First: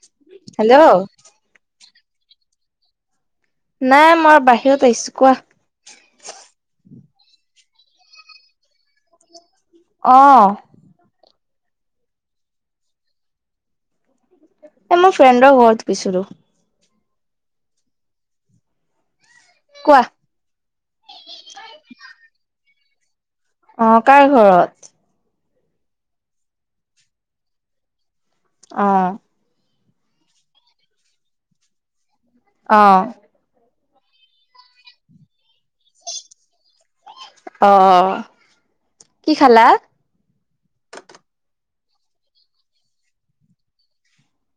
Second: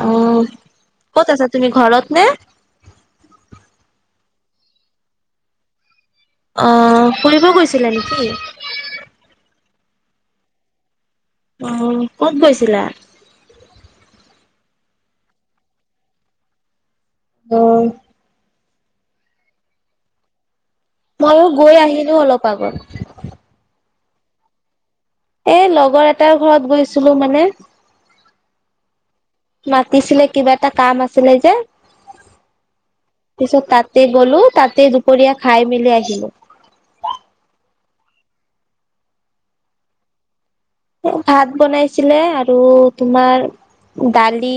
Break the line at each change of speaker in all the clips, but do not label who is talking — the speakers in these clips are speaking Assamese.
অ',
হেল্ল'
ক'ত আছা তুমি ঘৰত? নে
নাই মই বাহিৰত আহিছো কোৱা।
আহ ফুৰিব গৈছিলে নেকি?
অ'।
অহ ক'ত গৈছিলা?
এ, মই ফ্ৰেণ্ডৰ ঘৰত গৈছিলো।
অ'।
কোৱা?
ময়ো গৈ আহিলো অলপ আগত।
অ', কাৰ ঘৰত?
এ, লগৰ এটাৰ ঘৰত গৈছিলো মানে।
আহ।
মাতিছিলে কিবা এটা কাম আছিলে যে।
অ'।
তে গ'লো তাতে দুপৰীয়া খাই মেলি আহিলো।
আহ কি খালা?
ভাত বনাইছিলে আৰু তোমাৰ দালি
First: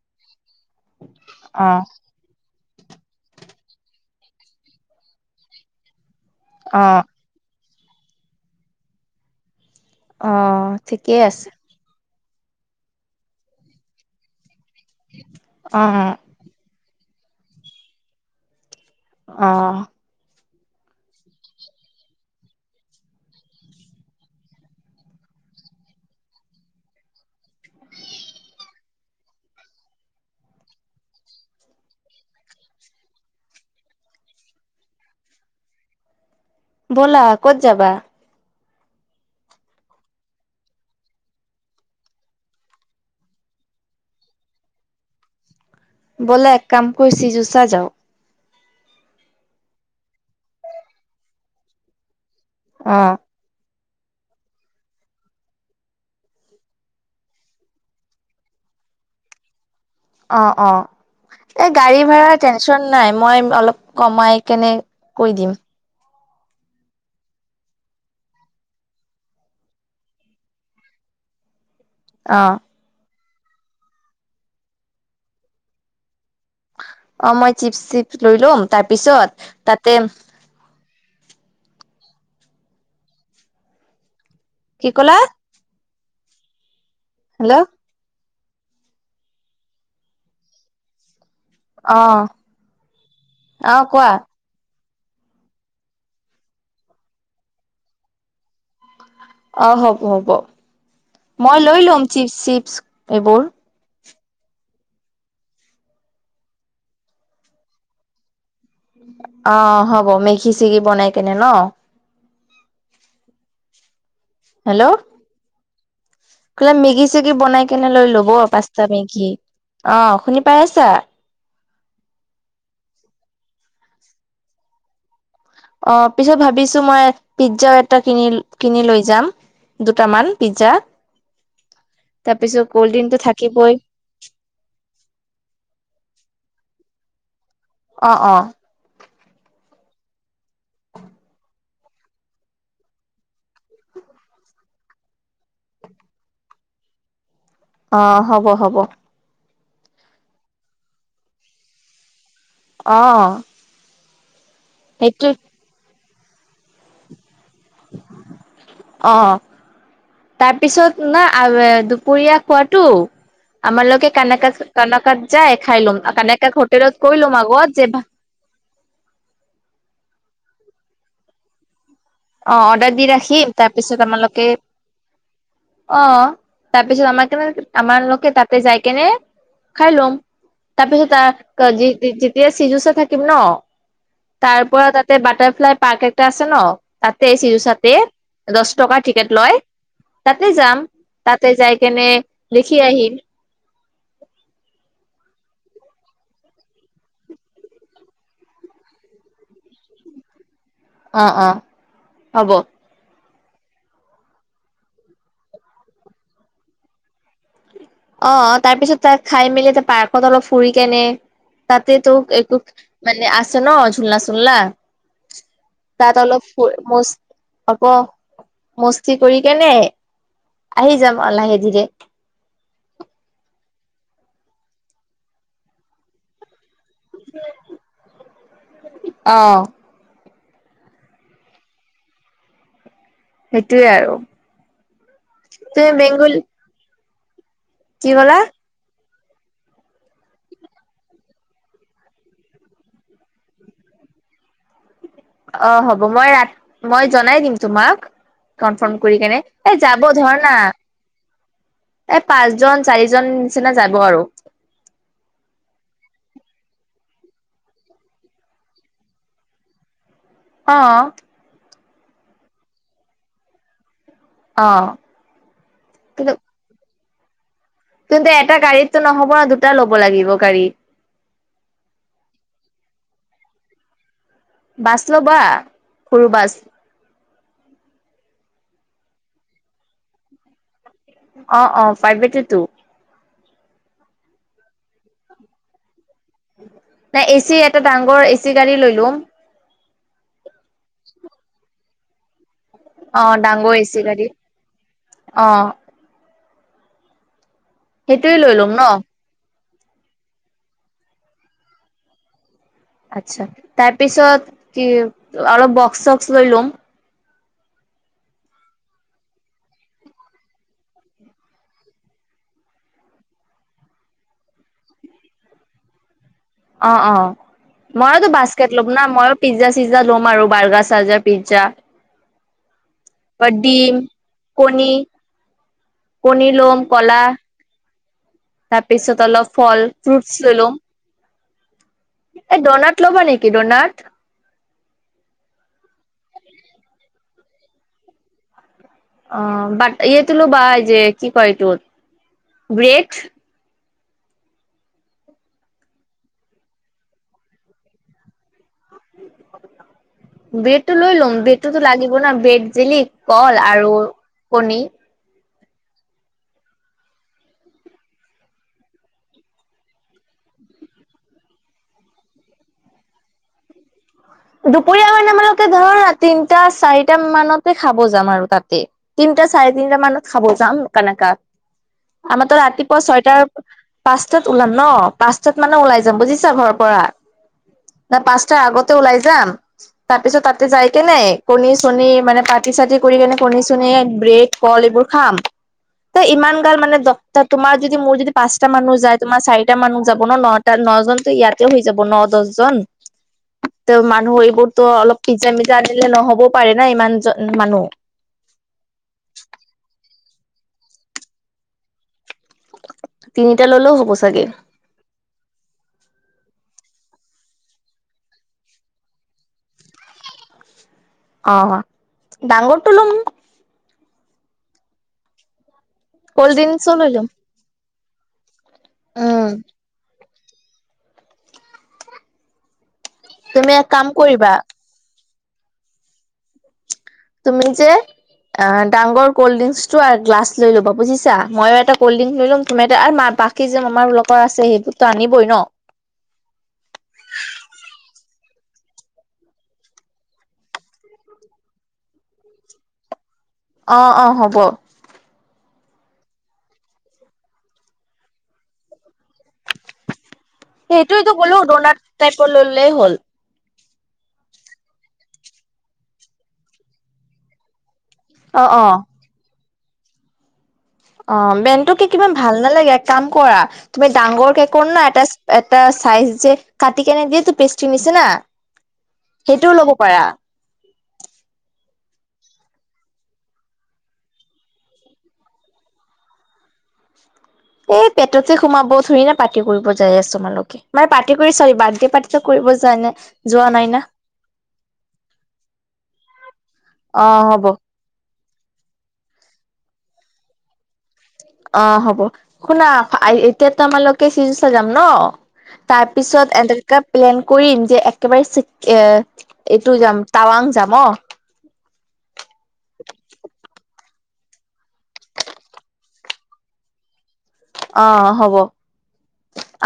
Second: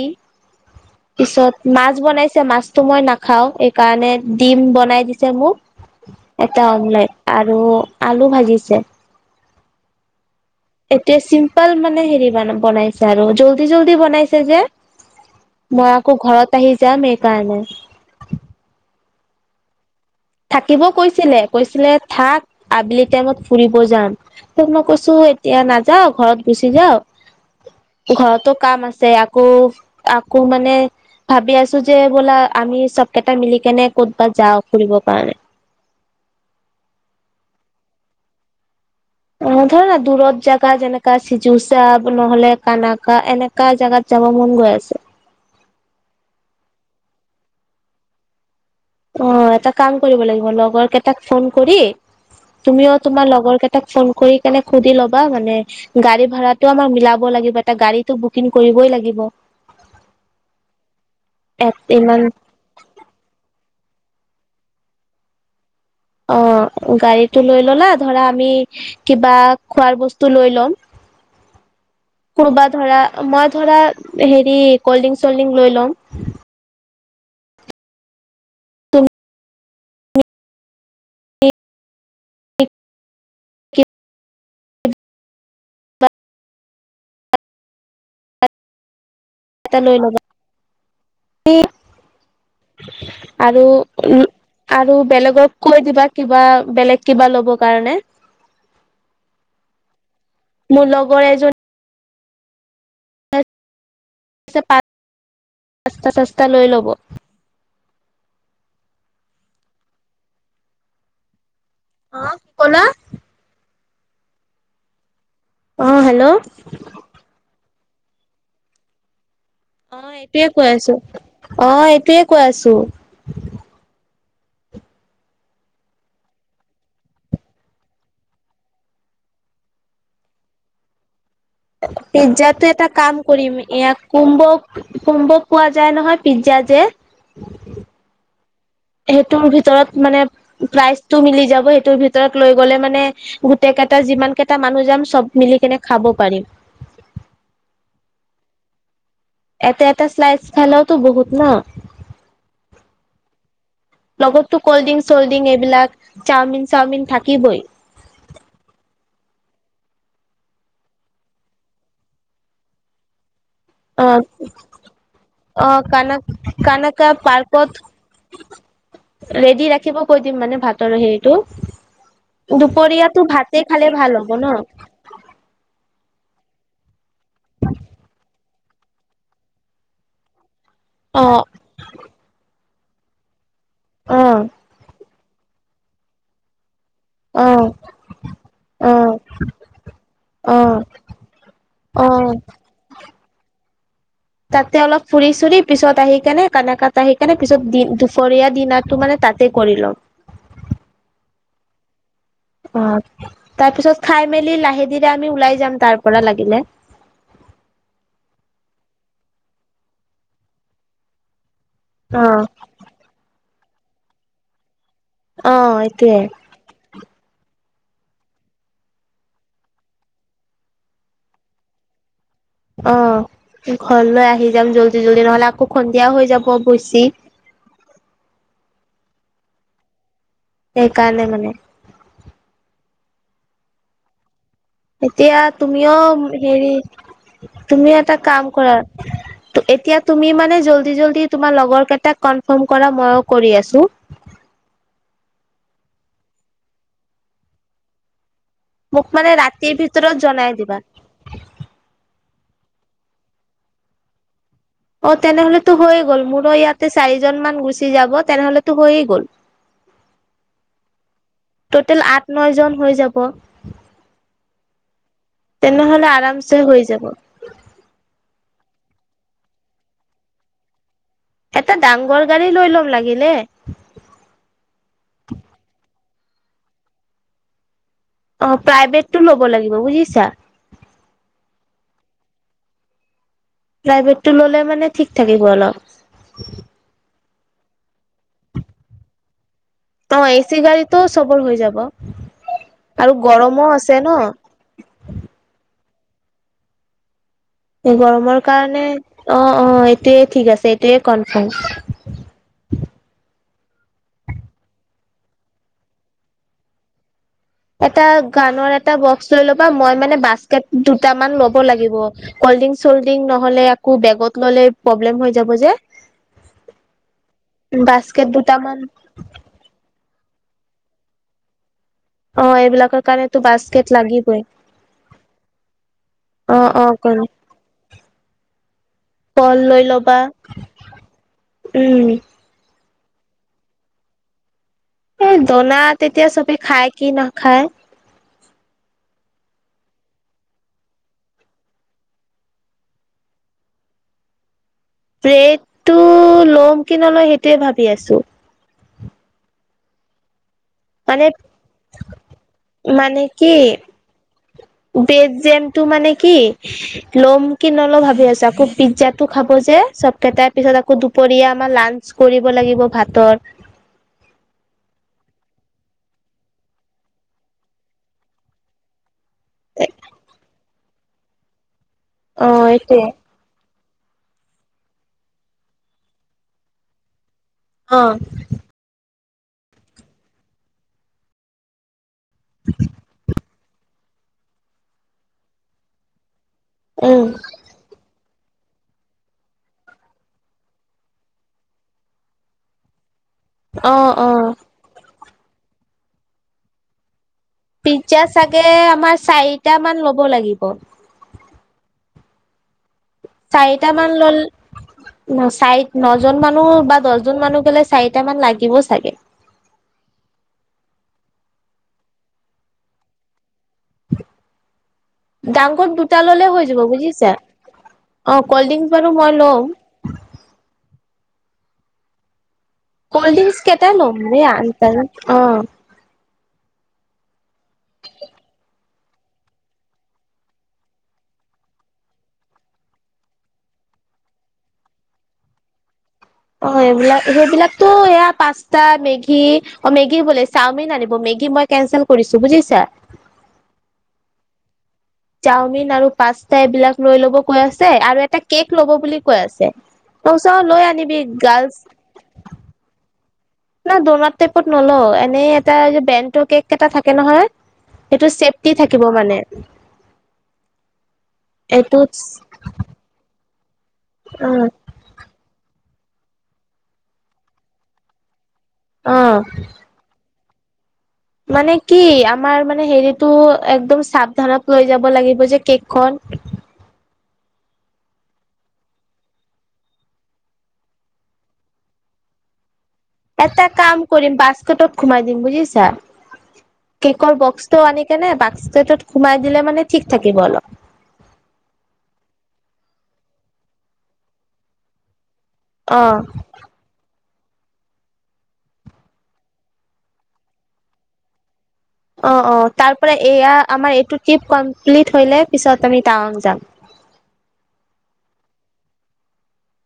পিছত
অ',
মাছ বনাইছে মাছতো মই নাখাও, এ কাৰণে ডিম বনাই দিছে মোক, এটা
অ'।
অমলেট আৰু আলু ভাজিছে।
অ',
এতিয়া
ঠিকেই আছে।
চিম্পল মানে হেৰি মানে বনাইছে আৰু জল্দি জল্দি বনাইছে যে, মই
অ', অ'।
আকৌ ঘৰত আহি যাম। সে কাৰণে।
অহ।
থাকিব কৈছিলে কৈছিলে থাক আবেলি টাইমত ফুৰিব যাম, তোক মই কৈছোঁ এতিয়া নাযাও ঘৰত গুচি যাও। ঘৰতো কাম আছে আকৌ আকৌ মানে ভাবি আছোঁ যে বোলা, আমি চব কেইটা মিলি কেনে ক'তবা যাওঁ ফুৰিব। কাৰণে
ব'লা ক'ত যাবা?
অ ধৰ না দূৰত জাগা যেনেকা চিজুচাব নহ'লে কানাকা এনেকা জাগাত যাব মন গৈ আছে
বলা এক কাম কৰো চিজোছা যাও
অ এটা কাম কৰিব লাগিব লগৰ কেইটাক ফোন কৰি তুমিও
অ',
তোমাৰ লগৰ কেই তাক ফোন কৰি কেনে সুধি ল'বা মানে গাড়ী ভাড়াটো আমাৰ মিলাব লাগিব এটা গাড়ীটো বুকিং কৰিব বই লাগিব
অ'! অ'! এই, গাড়ী
ইমান
ভাড়াৰ টেনচন নাই। মই অলপ কমাই কেনে কৈ দিম
অ গাড়ীটো লৈ ললা ধৰা আমি কিবা খোৱাৰ বস্তু লৈ ল'ম
[unintelligible] অ'।
কোনোবা ধৰা মই ধৰা হেৰি কল্ড ড্ৰিং চলড্ৰিংক লৈ ল'ম
অ মই চিপছ্ টিপছ্ লৈ লম
তুমি
তাৰপিছত তাতে
খে
কি ক'লা? হেল্ল'?
এটা লৈ লবা
অ'।
আৰু
অ কোৱা
উম আৰু বেলেগক কৈ দিবা কিবা বেলেগ কিবা ল'ব কাৰণে
অ হ'ব হ'ব
মোৰ লগৰ এজনী
মই লৈ লম চিপছ চিপছ এইবোৰ
পাঁচতা চাস্তা লৈ ল'ব
অ হ'ব মেগি চেগি বনাই কেনে ন
অহ ক'লা
হেল্ল'
অ হেল্ল' অ
কলে মেগী চেগি বনাই কেনে লৈ ল'ব পাস্তা মেগী অহ শুনি
এইটোয়ে কৈ
পাইছা
আছো অ এইটোয়ে কৈ আছো
অ পিছত ভাবিছো মই পিজ্জা এটা কিনি কিনি লৈ যাম দুটামান পিজ্জা
[unintelligible] পিজ্জাতো
তাৰপিছত
এটা
কল্ড
কাম
ড্ৰিংকটো
কৰিম
থাকিবই
এয়া কুম্ব কুম্ব পোৱা যায় নহয় পিজ্জা যে উ [unintelligible]
অ অ
সেইটোৰ ভিতৰত মানে প্ৰাইজটো মিলি যাব সেইটোৰ ভিতৰত লৈ গলে মানে গোটে কেইটা, যিমান কেইটা, মানুহ যাম চব মিলি কেনে খাব পাৰিম।
অ হ'ব হ'ব
এটা, এটা শ্লাইচ খালেওঁতো বহুত ন'।
অ
লগতো কল্ড ড্ৰিংক
সেইটো
চল্ড্ৰিংক এইবিলাক চাওমিন চাওমিন থাকিবই
অ তাৰপিছত, না দুপৰীয়া খোৱাতো আমাৰ
অ
লগে কানেকা কানাকাত যায়
অ
খাই লম
কানক
কানাকাক হোটেলত
কানকা
কৈ লম
পাৰ্কত
আগত যে ভা [unintelligible]
ৰেডি ৰাখিব কৈ দিম মানে ভাতৰ হেৰিটো
অ অৰ্ডাৰ দি
দুপৰীয়াতো
ৰাখিম
ভাতে খালে
তাৰপিছত
ভাল হ'ব ন
আমালোকে অ তাৰপিছত আমাক কেনে আমাৰ লোকে তাতে যাই কেনে খাই লম তাৰ পিছত
অ
তাৰ যেতিয়া চিজুচা থাকিম ন
অ
তাৰ পৰা তাত বাটাৰফ্লাই পাৰ্ক এটা আছে ন তাতে
অ',
চিজুচাতে দছ টকা
অ',
টিকেট লয় তাতে
অ',
যাম তাতে যাই কেনে
অ',
দেখি আহিম [unintelligible]
তাতে অলপ ফুৰি চুৰি পিছত আহি কেনে কানেকাত আহি কেনে পিছত দুপৰীয়া দিনাৰটো মানে তাতে কৰি লম
অ', অ'। হ'ব
অ'। তাৰ পিছত খাই মেলি লাহে ধিৰে আমি ওলাই যাম তাৰ পৰা লাগিলে।
অ', তাৰ পিছত তাক খাই মেলি এটা পাৰ্কত অলপ ফুৰি কেনে তাতে তোক
অ',
একো মানে আছে ন' ঝুুলনাা চুনলা।
অ', এইটোয়ে
তাত অলপ ফুৰ মছ আকৌ মস্তি কৰি কেনে আহি যাম লাহে ধীৰে।
অ', ঘৰলৈ আহি যাম জল্দি জল্দি নহ'লে আকৌ সন্ধিয়া হৈ যাব। খুচি
অহ।
সেইকাৰণে মানে।
সেইটোৱে আৰু।
এতিয়া
তুমি
তুমিও
বেংগল
হেৰি তুমি
কি
এটা
ক'লা
কাম কৰাৰ এতিয়া তুমি মানে জল্দি জল্দি তোমাৰ লগৰ কেইটাক, কনফাৰ্ম কৰা ময়ো কৰি আছোঁ।
অ', হ'ব মই ৰাত, মই জনাই দিম তোমাক। কনফৰ্ম
মোক
কৰি
মানে
কেনে,
ৰাতিৰ
এ যাব
ভিতৰত
ধৰা
জনাই
না।
দিবা।
পাঁচজন, চাৰিজন নিচিনা যাব আৰু।
অ', তেনেহ'লেতো হৈয়ে গ'ল মোৰো ইয়াতে চাৰিজন মান গুচি যাব তেনেহ'লেতো হৈয়ে গ'ল।
অহ।
ট'টেল আঠ নই জন হৈ যাব।
অ'।
তেনেহ'লে
কিন্তু
আৰামছে হৈ যাব।
কিন্তু এটা গাড়ীতটো নহ'ব, দুটা ল'ব লাগিব গাড়ী।
এটা ডাঙৰ গাড়ী লৈ ল'ম লাগিলে।
বাছ ল'বা সৰু বাছ
অ প্ৰাইভেটটো ল'ব লাগিব বুজিছা।
অ, অ প্ৰাইভেট টো।
প্ৰাইভেটটো ল'লে মানে ঠিক থাকিব অলপ।
নাই এচি এটা ডাঙগৰ এচি গাড়ী লৈ লোৱা।
অ এচি গাড়ীটো চবৰ হৈ যাব। আৰু
অ
গৰমো
ডাঙৰ এ
আছে
চি গাড়ী
ন।
অ
এই
সেইটোয়ে
গৰমৰ
লৈ ল'ম ন
কাৰণে অ। অ এইটোৱে ঠিক আছে এইটোয়ে কনফাৰ্ম।
আচ্ছা তাৰপিছত কি অলপ বক্স চক্স লৈ লোম।
এটা গানৰ এটা বক্স লৈ ল'বা মই মানে বাস্কেট দুট মান ল'ব লাগিব। কল্ডিং চল্ডিং নহ'লে আকৌ বেগত ল'লে প্ৰব্লেম হৈ যাব যে।
অ, অ ময়োতো বাস্কেট ল'ম না ময়ো পিজ্জা চিজ্জা ল'ম। বাৰু বাৰগা চাজা পিজ্জা।
অ এইবিলাকৰ কাৰণেটো
বা
বাস্কেট
ডিম
লাগিবই।
কণী কণী
অ
লোম
অ
কলা।
কল
তাৰপিছত অলপ
কল
ফল
লৈ ল'বা
ফ্ৰুটছ ল। ইলোম
উম
এই ডন ল'ব নে কি দৰনাথ
এ দনা তেতিয়া চবে খায় কি নাখায়।
অ বাাট ইয় তলো বা যে কি কয় এইটোৰ ব্ৰেড
ব্ৰেডটো লম কি নলয় সেইটোৱে ভাবি আছো।
ব্ৰেডটো লৈ
মানে
ল'ম ব্ৰেডটোতো লাগিব ন ব্ৰেড জিলি
মানে কি
কল আৰু কণী।
টো মানে কি ল'ম কি নল ভাবি আছো আকৌ পিজ্জাতটো খাব যে চব কেইটাই পিছত। আকৌ দুপৰীয়া আমাৰ লাঞ্চ কৰিব লাগিব ভাতৰ।
হয় দুপৰীয়া মে আমালোকে ধৰ তিনটা চাৰিটা মানতে খাব যাম আৰু তাতে তিন। টা চাৰে তিনিটা মানত খাব যাম কেনেকা
অ
আমাৰো ৰাতিপুৱা
এইটোৱে
ছয়টাৰ পাঁচটাত ওলাম ন পাঁচটাত মানে ওলাই যাম বুজিছা ঘৰৰ পৰা।
অ
ন পাঁচটা আগতে ওলাই যাম তাৰপিছত তাতে যাই কে নাই কণী ছণী মানে পাতি চাতি কৰি কেনে কণী চনী ব্ৰেড কল এইবোৰ খাম ত ইমান
উম
[unintelligible] তোমাৰ যদি মোৰ যদি পাঁচটা মানুহ যায় তোমাৰ চাৰিটা মানুহ যাব ন নটা নজনতো ইয়াতে হৈ যাব ন দহজন। ত
অ অ
মানুহ এইবোৰতো অলপ পিজ্জা মিজা আনিলে নহ'বও পাৰে না ইমান মানুহ
পিজ্জা চাগে আমাৰ চাৰিটা মান লব লাগিব।
তিনিটা
চাৰিটা
ললেও হ'ব
মান ল'ল
চাগে
ন চাৰি ন দুজন মানুহ বা দহজন মানুহ গ'লে চাৰিটা মান লাগিব চাগে।
অ ডাঙৰটো লম
ডাঙৰ দুটা ল'লে
কল্ড
হৈ যাব
ড্ৰিংকচো লৈ ল'ম
বুজিছা। অ কল্ড ড্ৰিংক বাৰু মই
উম
লম। কল্ড ড্ৰিংকস
তুমি এক
কেইটা
কাম
ল'ম আ
কৰিবা
অ
তুমি যে অ ডাঙৰ কল্ড ড্ৰিংকছটো আৰু গ্লা ল'বা বুজিছা মইো এটা কল্ড ড্ৰিংক লৈ লম তুমি এটা আৰু ম পাখি যে আমাৰ লোকৰ আছে সেইবোৰতো আনিবই ন।
অ এইবিলাক সেইবিলাকতো এয়া পাস্তা মেগী অ মেগী বোলে চাওমিন আনিব মেগ। মেগী মই কেঞ্চেল কৰিছো বুজিছা।
অ, অ হ'ব।
চাওমিন আৰু পাস্তা এইবিলাক লৈ ল'ব গৈ আছে আৰু এটা কেক ল'ব বুলি। কৈ আছে পইচাও লৈ আনিবি
সেইটোৱেতো ক'লো ডনাট টাইপৰ
গাৰ্লছ।
ললেই হ'ল।
ন ডনড টাইপত নলও এনেই এটা বেণ্ড কেক এটা থাকে নহয়। সেইটো ছেফ্টি
অ', অ',
থাকিব মানে।
অ বেনটোকে
এইটোত
কিমান ভাল নালাগে, এক কাম কৰা তুমি
অ
ডাঙৰ কেকোৰ না এটা এটা চাইজ যে কাটি কেনে যিয়েটো পেষ্ট্ৰি নিছে না
অ
সেইটোও ল'ব পাৰা। উ
মানে কি আমাৰ মানে হেৰিটো একদম সাৱধানত লৈ যাব লাগিব যে কেকখন।
অ [unintelligible] পেটতে সোমাব থন থৰি না পাৰ্টি কৰিব যাই আছে তোালোকে মানে পাৰ্টি কৰি চাবি বাৰ্থডে পাৰ্টিটো কৰিব যোৱা নাই
এটা
যোৱা নাই না
কাম কৰিম বাছকটত সোমাই দিম বুজিছা। কেকৰ
অ', হ'ব
বক্সটো আনি কেনে বাস্কেটত সোমাই দিলে মানে ঠিক থাকিব অলপ।
অ হ'ব শুনা এতিয়া তো আমালোকে চিজুচা যাম ন।
অ
তাৰপিছত এড কাপ প্লেন কৰিম যে একেবাৰে চিক এ এইটো যাম টাৱাং যাম অ।
অ অ তাৰ পৰা এয়া আমাৰ এইটো ট্ৰিপ কমপ্লিট হইলে পিছত আমি টাৱং যাম।
অ হ'ব।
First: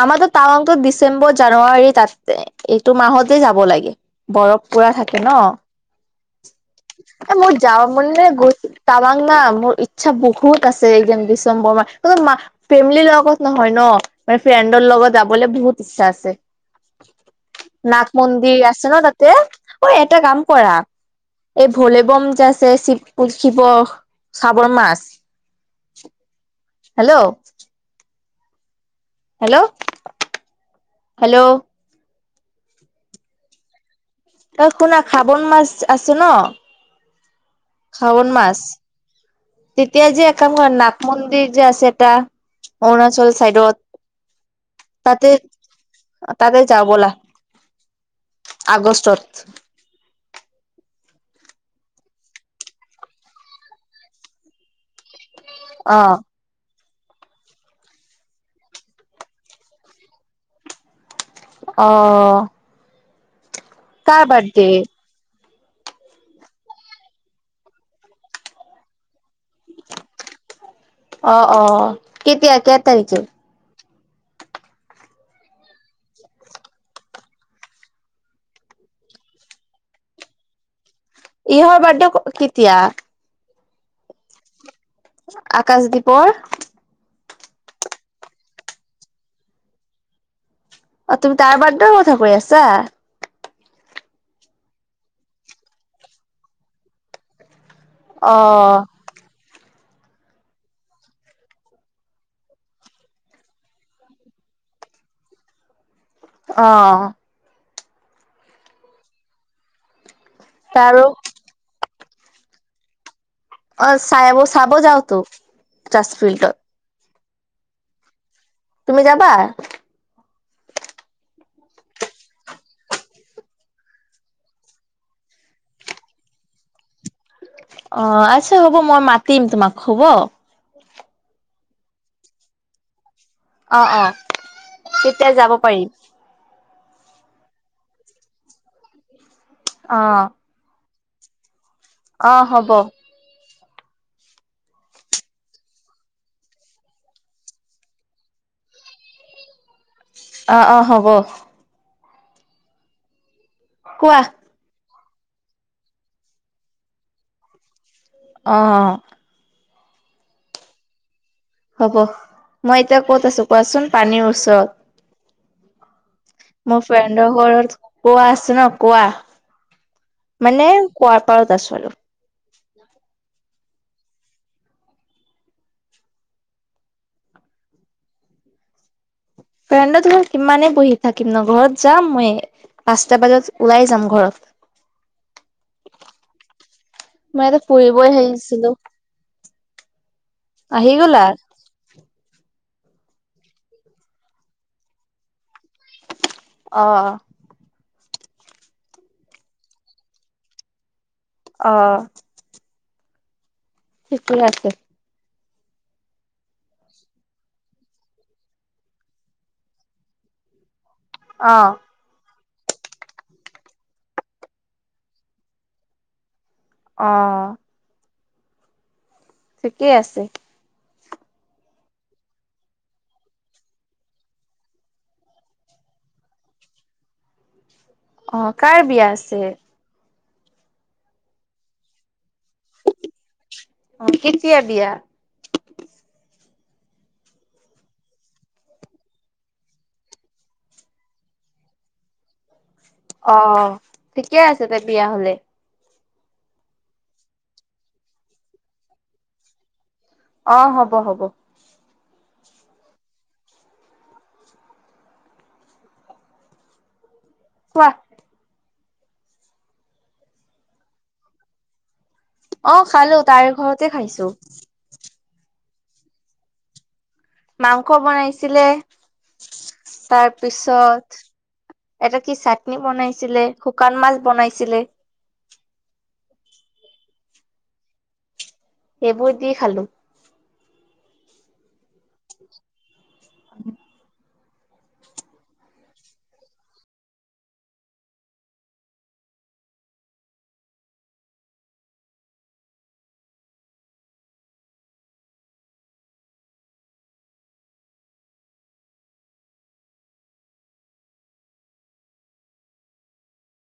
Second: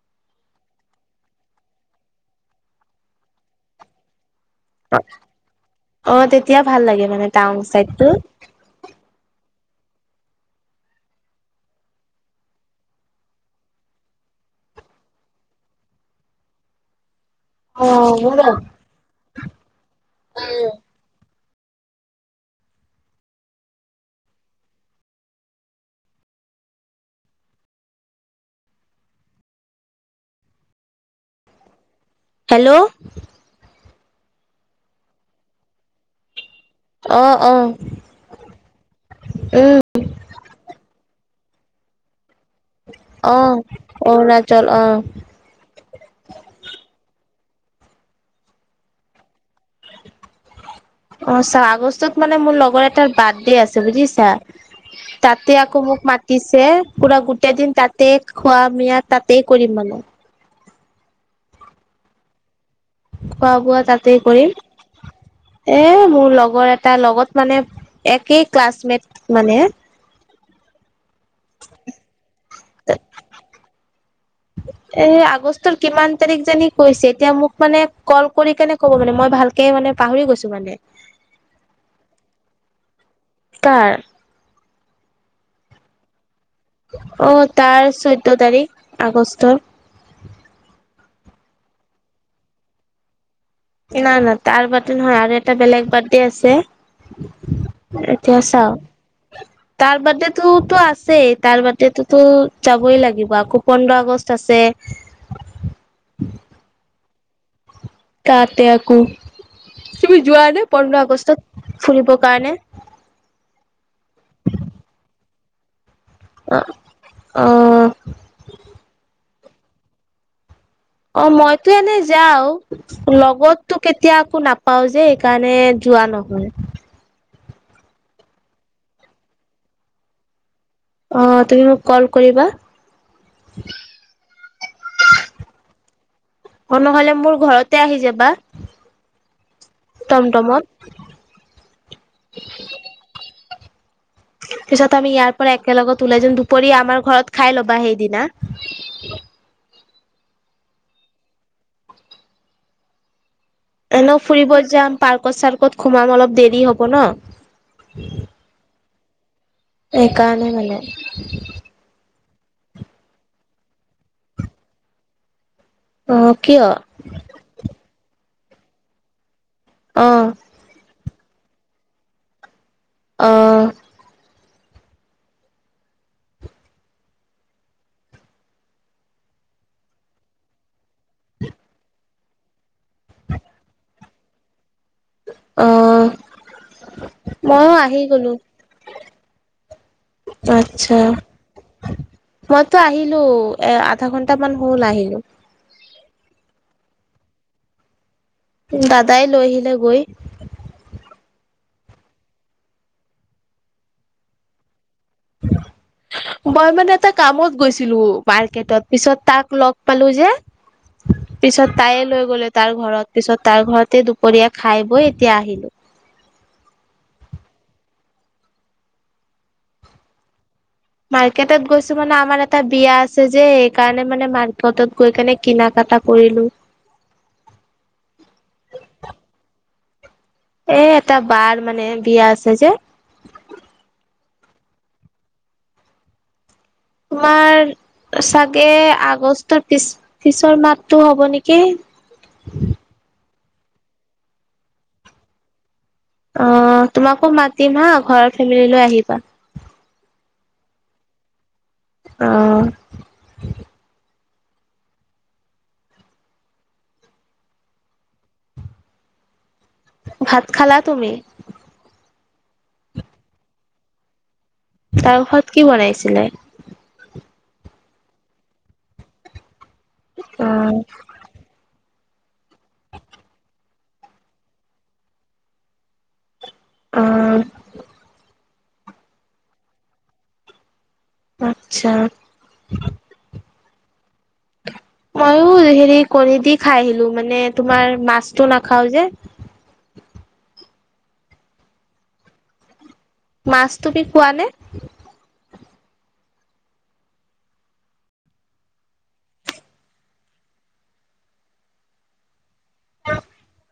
আমাৰটো টাৱাংটো ডিচেম্বৰ জানুৱাৰী তাতে একটো মাহতেই যাব লাগে। বৰফ পুৰা থাকে ন।
অ তেতিয়া ভাল লাগে মানে টাৱাং
মোৰ যাৱা
চাইডটো
মন [unintelligible] টাৱাং মোৰ ইচ্ছা বহুত আছে একদম ডিচেম্বৰ মাহ ফেমিলিৰ লগত নহয় ন। মানে ফ্ৰেণ্ডৰ লগত যাবলৈ বহুত ইচ্ছা আছে। নাগ মন্দিৰ আছে ন তাতে ঐ এটা কাম কৰা। এই ভোলে বম যে আছে শিৱ, শিৱ শ্ৰাবন মাস হেল্ল'। Hello hello.
হেল্ল'।
ঐ শুনা শ্ৰাবন মাস আছো ন
অ অ
স্ৰাৱন মাস
উম
তেতিয়া যে এককাম নাগ মন্দিৰ যে আছে এটা। অৰুণাচল
অ অৰুণাচল অ
চাইডত তাতে। তাতে যাও ব'লা আগষ্টত।
অ চাৰ আগষ্টত মানে মোৰ লগৰ এটাৰ বাৰ্থডে আছে বুজিছা। তাতে আকৌ
অ
মোক মাতিছে। পুৰা গোটেই দিন তাতেই খোৱা মিয়া তাতেই কৰিম মানে।
অ।
খোৱা বোৱা তাতেই
কাৰ
কৰিম।
বাৰ্থডে
এ মোৰ লগৰ এটা লগত মানে একেই ক্লাছমেট মানে
অ অ কেতিয়া কে তাৰিখে।
এ আগষ্টৰ কিমান তাৰিখ জানি কৈছে এতিয়া মোক মানে কল কৰি কেনে ক'ব মানে মই ভালকে মানে পাহৰি গৈছো মানে।
ইহ বাৰ্থডে কেতিয়া?
কাৰ।
আকাশ দ্বীপৰ?
অ তাৰ চৈধ্য তাৰিখ আগষ্টৰ।
অ তুমি তাৰ বাৰ্থডে কথা কৈ আছা?
নাই না তাৰ বাৰ্থডে নহয় আৰু এটা বেলেগ বাৰ্থডে আছে।
অ
এতিয়া আছা? তাৰ বাৰ্থডে টোতো আছেই তাৰ বাৰ্থডে টোতো যাবই লাগিব আকৌ পোন্ধৰ আগষ্ট আছে।
আহ
তাতে আকৌ তুমি যোৱা নে পোন্ধৰ
তাৰো
আগষ্টত ফুৰিব কাৰনে?
অ' চাইাব চাব যাওতো। [unintelligible] ফিল্ডত।
আহ।
তুমি যাবা?
অ' মইতো এনে যাও লগতটো কেতিয়া একো নাপাও যে সেইকাৰণে যোৱা নহয়
[inaudible] অ' আচ্ছা হ'ব মই মাতিম তোমাক হব।
অ' তুমি মোক কল কৰিবা
অ' অ' তেতিয়া যাব পাৰিম।
অ নহলে মোৰ ঘৰতে আহি যাবা
অ
টমটমত। [inaudible]
অ' হ'ব।
পিছত আমি ইয়াৰ পৰা একেলগত ওলাই যাম দুপৰীয়া আমাৰ ঘৰত খাই ল'বা সেইদিনা।
[inaudible] অ' অ' হ'ব।
এনে
কোৱা
ফুৰিব যাম পাৰ্কত চাৰ্কত সোমাম অলপ দেৰি হ'ব ন।
আহ।
এইকাৰানে মানে।
হ'ব মই এতিয়া ক'ত আছো কোৱাচোন পানীৰ
অ
ওচৰত।
কিয়
মোৰ ফ্ৰেণ্ডৰ ঘৰত কোৱা আছে ন কোৱা।
অ
মানে কোৱাৰ পাৰত আছো।
আহ।
ফ্ৰেণ্ডত কিমানে বহি থাকিম ন ঘৰত যাম মই। পাঁচটা বজাত ওলাই যাম ঘৰত।
অ'
মই ইয়াতে
ময়ো আহি
ফুৰিবই
গলো।
আহিছিলো আহি
আচ্ছা
গ'লা
মই তো আহিলো এ আধা ঘন্ট মান হল আহিলো।
অ'।
দাদাই লৈ আহিলে গৈ।
আহ। ঠিকেই আছে।
[inaudible] মই মানে এটা কামত গৈছিলো মাৰ্কেটত পিছত তাক লগ পালো যে। পিছত
অ',
তাইে লৈ গ'লে। তাৰ ঘৰত পিছত তাৰ ঘৰতে দুপৰীয়া খাই বৈ এতিয়া আহিলো।
আহ। ঠিকেই আছে।
মাৰ্কেটত গৈছো মানে আমাৰ এটা বিয়া আছে যে সেই কাৰণে মানে মাৰ্কেটত গৈ কেনে কিনা কাম। টা কৰিলো।
আহ কাৰ বিয়া আছে?
এ এটা বাৰ মানে বিয়া আছে যে।
অ', কেতিয়া বিয়া?
তোমাৰ চাগে আগষ্টৰ পিছ পিছৰ মাহতটো হ'ব নেকি।
অ' ঠিকে আছে দে বিয়া হলে।
অ' তোমাকো মাতিম হা ঘৰৰ ফেমিলি লৈ আহিবা।
অ' হব হ'ব।
আহ।
কোৱা
ভাত খালা তুমি?
অ খালো তাইৰ ঘৰতে খাইছো
তাৰ পৰত কি বনাইছিলে
মাংস বনাইছিলে
অ
তাৰপিছত এটা কি চাটনি বনাইছিলে শুকান মাছ বনাইছিলে
অ
এইবোৰ দি খালোঁ
আচ্ছা
উম
মইো হেৰি কণী দি খাই আহিলো মানে তোমাৰ মাছতটো নাখাও যে মাছ তুমি খোৱা নে [unintelligible]